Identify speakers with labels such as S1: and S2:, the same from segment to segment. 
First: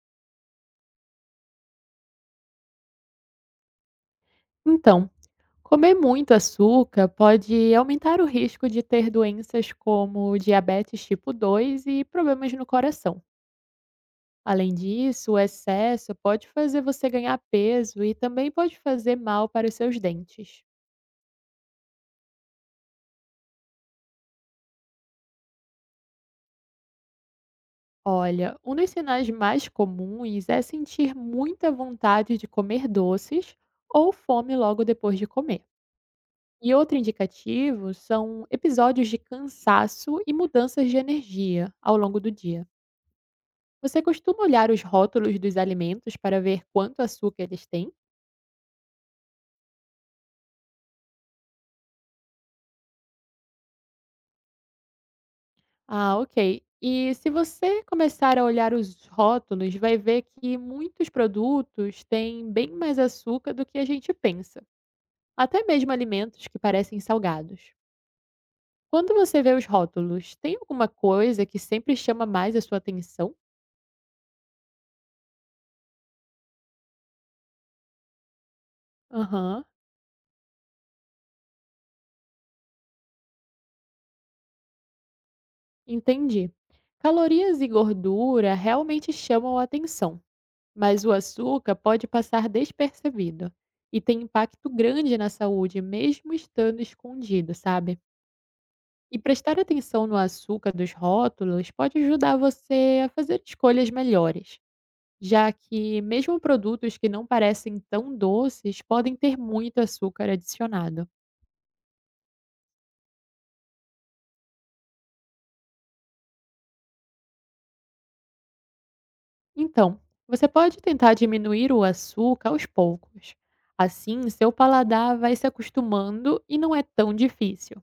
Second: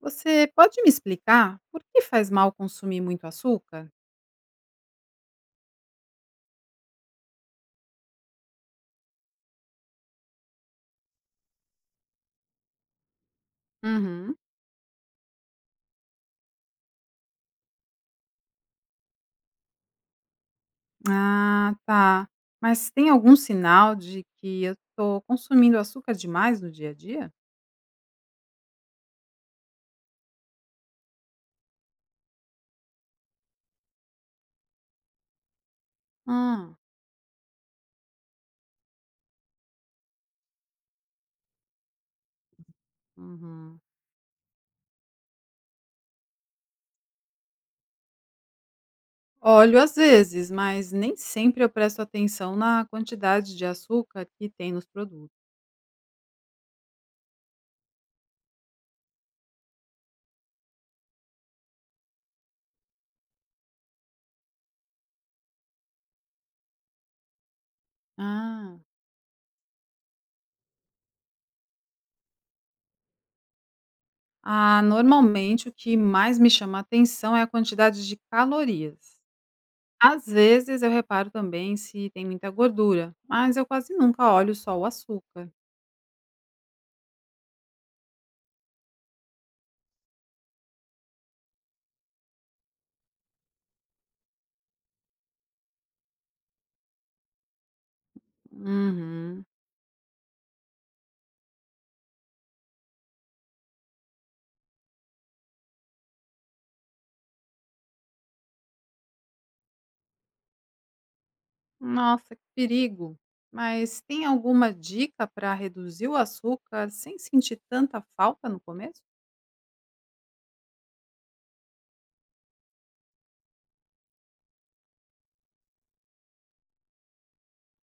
S1: Você pode me explicar por que faz mal consumir muito açúcar?
S2: Então, comer muito açúcar pode aumentar o risco de ter doenças como diabetes tipo 2 e problemas no coração.
S1: Uhum.
S2: Além disso, o excesso pode fazer você ganhar peso e também pode fazer mal para os seus dentes.
S1: Ah, tá. Mas tem algum sinal de que eu estou consumindo açúcar demais no dia a dia?
S2: Olha, um dos sinais mais comuns é sentir muita vontade de comer doces ou fome logo depois de comer. E
S1: Ah,
S2: outro indicativo são episódios de cansaço e mudanças de energia ao longo do dia.
S1: uhum.
S2: Você costuma olhar os rótulos dos alimentos para ver quanto açúcar eles têm?
S1: Olho às vezes, mas nem sempre eu presto atenção na quantidade de açúcar que tem nos produtos.
S2: Ah, ok. E se você começar a olhar os rótulos, vai ver que muitos produtos têm bem mais açúcar do que a gente pensa, até mesmo alimentos que parecem salgados.
S1: Ah,
S2: Quando você vê os rótulos, tem alguma coisa que sempre chama mais a sua atenção?
S1: ah, normalmente o que mais me chama atenção é a quantidade de calorias.
S2: Aham,
S1: Às vezes eu reparo também se tem muita gordura, mas eu quase nunca olho só o açúcar.
S2: entendi. Calorias e gordura realmente chamam a atenção, mas o açúcar pode passar despercebido e tem impacto grande na saúde, mesmo estando escondido, sabe? E
S1: Uhum.
S2: prestar atenção no açúcar dos rótulos pode ajudar você a fazer escolhas melhores, já que mesmo produtos que não parecem tão doces podem ter muito açúcar adicionado.
S1: Nossa, que perigo! Mas tem alguma dica para reduzir o açúcar sem sentir tanta falta no começo?
S2: Então, você pode tentar diminuir o açúcar aos poucos. Assim, seu paladar vai se acostumando e não é tão difícil.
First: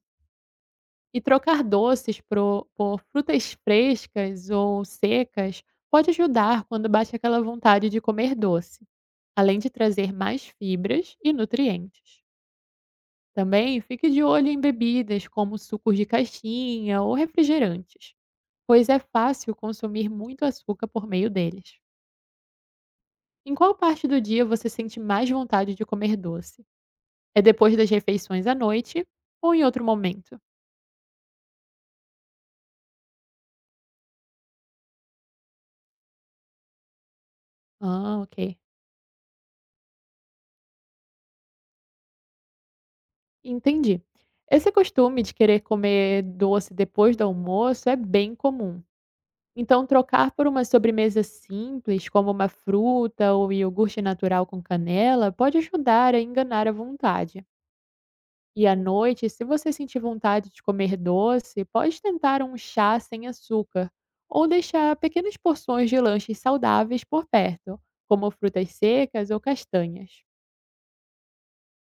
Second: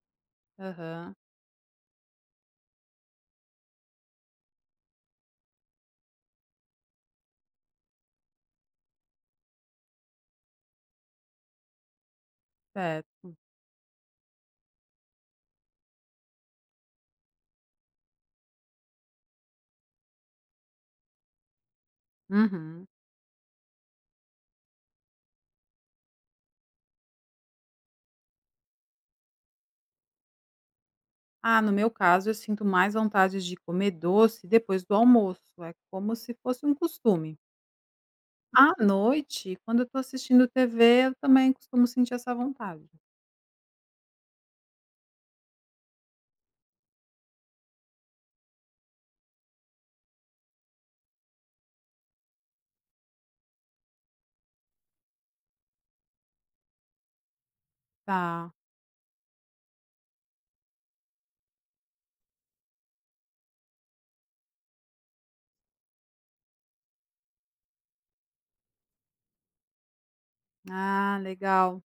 S1: Aham,
S2: E trocar doces pro por frutas frescas ou secas pode ajudar quando bate aquela vontade de comer doce, além de trazer mais fibras e nutrientes.
S1: certo.
S2: Também fique de olho em bebidas como sucos de caixinha ou refrigerantes, pois é fácil consumir muito açúcar por meio deles.
S1: Uhum.
S2: Em qual parte do dia você sente mais vontade de comer doce? É depois das refeições à noite ou em outro momento?
S1: Ah, no meu caso, eu sinto mais vontade de comer doce depois do almoço. É como se fosse um costume.
S2: Ah, ok.
S1: À noite, quando eu estou assistindo TV, eu também costumo sentir essa vontade.
S2: Entendi. Esse costume de querer comer doce depois do almoço é bem comum. Então, trocar por uma sobremesa simples, como uma fruta ou iogurte natural com canela, pode ajudar a enganar a vontade.
S1: Tá.
S2: E à noite, se você sentir vontade de comer doce, pode tentar um chá sem açúcar ou deixar pequenas porções de lanches saudáveis por perto, como frutas secas ou castanhas.
S1: Ah, legal.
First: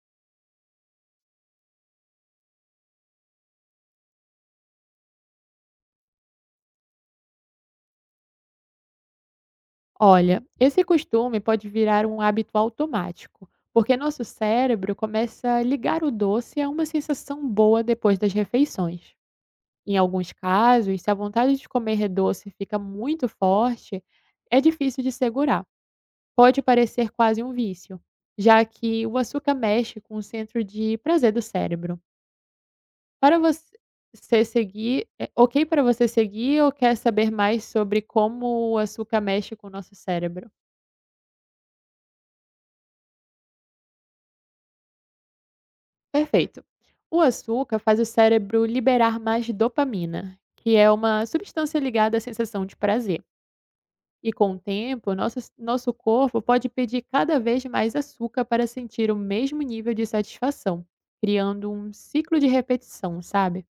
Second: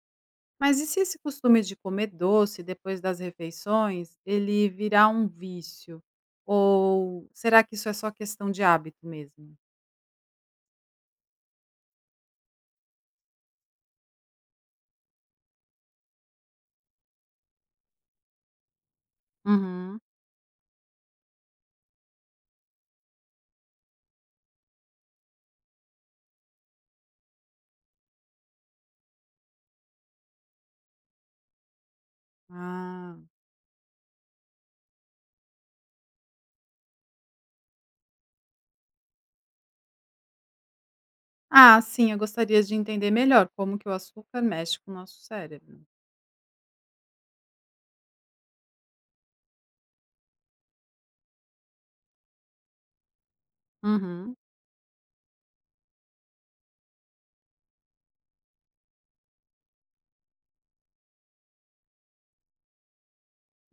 S1: Mas e se esse costume de comer doce depois das refeições, ele virar um vício? Ou será que isso é só questão de hábito mesmo?
S2: Olha, esse costume pode virar um hábito automático, porque nosso cérebro começa a ligar o doce a uma sensação boa depois das refeições. Em
S1: Uhum.
S2: alguns casos, se a vontade de comer doce fica muito forte, é difícil de segurar. Pode parecer quase um vício, já que o açúcar mexe com o centro de prazer do cérebro.
S1: Ah.
S2: Para você é ok para você seguir ou quer saber mais sobre como o açúcar mexe com o nosso cérebro?
S1: Ah, sim, eu gostaria de entender melhor como que o açúcar mexe com o nosso cérebro.
S2: Perfeito. O açúcar faz o cérebro liberar mais dopamina, que é uma substância ligada à sensação de prazer. E
S1: Uhum.
S2: com o tempo, nosso corpo pode pedir cada vez mais açúcar para sentir o mesmo nível de satisfação, criando um ciclo de repetição, sabe?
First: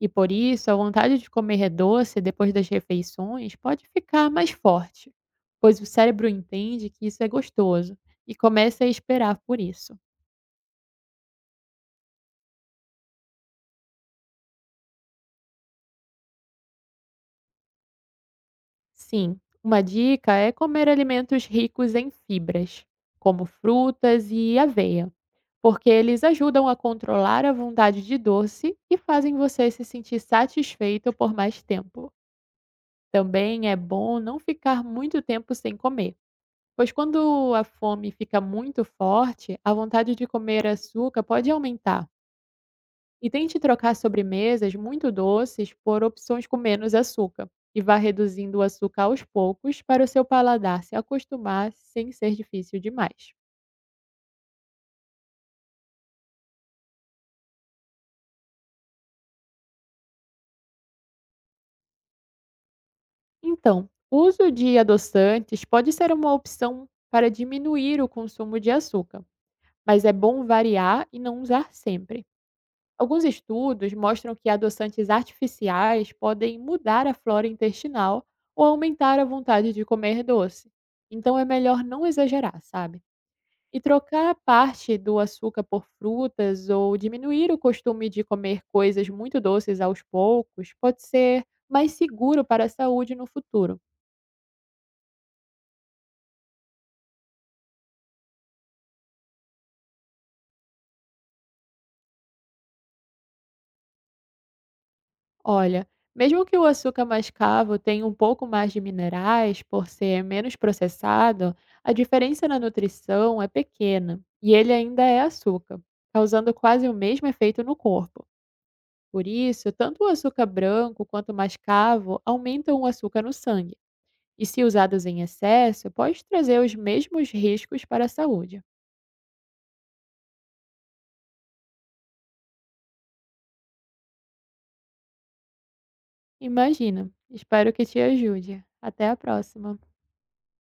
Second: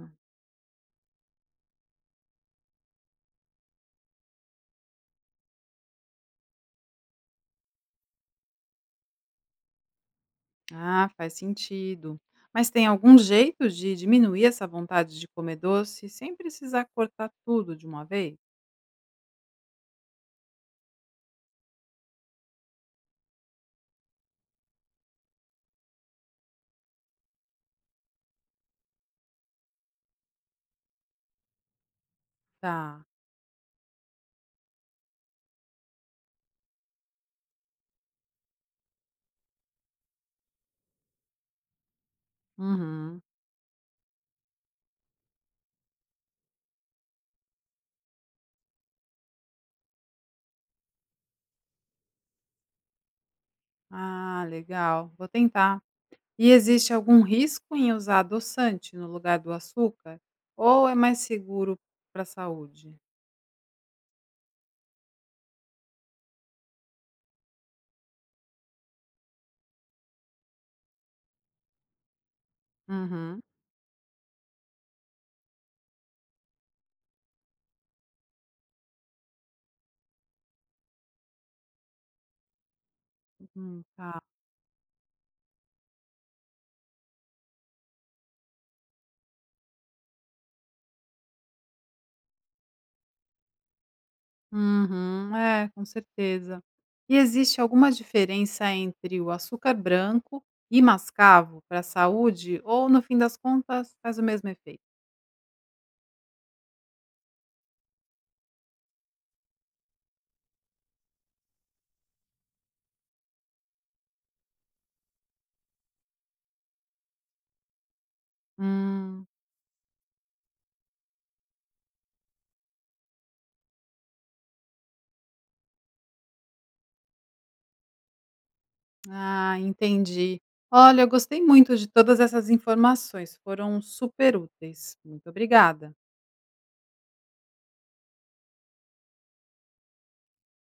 S2: E por isso, a vontade de comer doce depois das refeições pode ficar mais forte, pois o cérebro entende que isso é gostoso e começa a esperar por isso.
S1: Ah, faz sentido. Mas tem algum jeito de diminuir essa vontade de comer doce sem precisar cortar tudo de uma vez?
S2: Sim, uma dica é comer alimentos ricos em fibras, como frutas e aveia, porque eles ajudam a controlar a vontade de doce e fazem você se sentir satisfeito por mais tempo.
S1: Tá.
S2: Também é bom não ficar muito tempo sem comer, pois quando a fome fica muito forte, a vontade de comer açúcar pode aumentar.
S1: Uhum.
S2: E tente trocar sobremesas muito doces por opções com menos açúcar e vá reduzindo o açúcar aos poucos para o seu paladar se acostumar sem ser difícil demais.
S1: Ah, legal. Vou tentar. E existe algum risco em usar adoçante no lugar do açúcar? Ou é mais seguro para a saúde?
S2: Então, o uso de adoçantes pode ser uma opção para diminuir o consumo de açúcar, mas é bom variar e não usar sempre. Alguns
S1: Uhum.
S2: estudos mostram que adoçantes artificiais podem mudar a flora intestinal ou aumentar a vontade de comer doce. Então é melhor não exagerar, sabe? E
S1: Tá.
S2: trocar parte do açúcar por frutas ou diminuir o costume de comer coisas muito doces aos poucos pode ser mais seguro para a saúde no futuro.
S1: Uhum. É, com certeza. E existe alguma diferença entre o açúcar branco e mascavo para a saúde? Ou no fim das contas faz o mesmo efeito?
S2: Olha, mesmo que o açúcar mascavo tenha um pouco mais de minerais por ser menos processado, a diferença na nutrição é pequena e ele ainda é açúcar, causando quase o mesmo efeito no corpo.
S1: Hum,
S2: Por isso, tanto o açúcar branco quanto o mascavo aumentam o açúcar no sangue. E se usados em excesso, pode trazer os mesmos riscos para a saúde.
S1: ah, entendi. Olha, eu gostei muito de todas essas informações, foram super úteis. Muito obrigada.
S2: Imagina! Espero que te ajude. Até a próxima!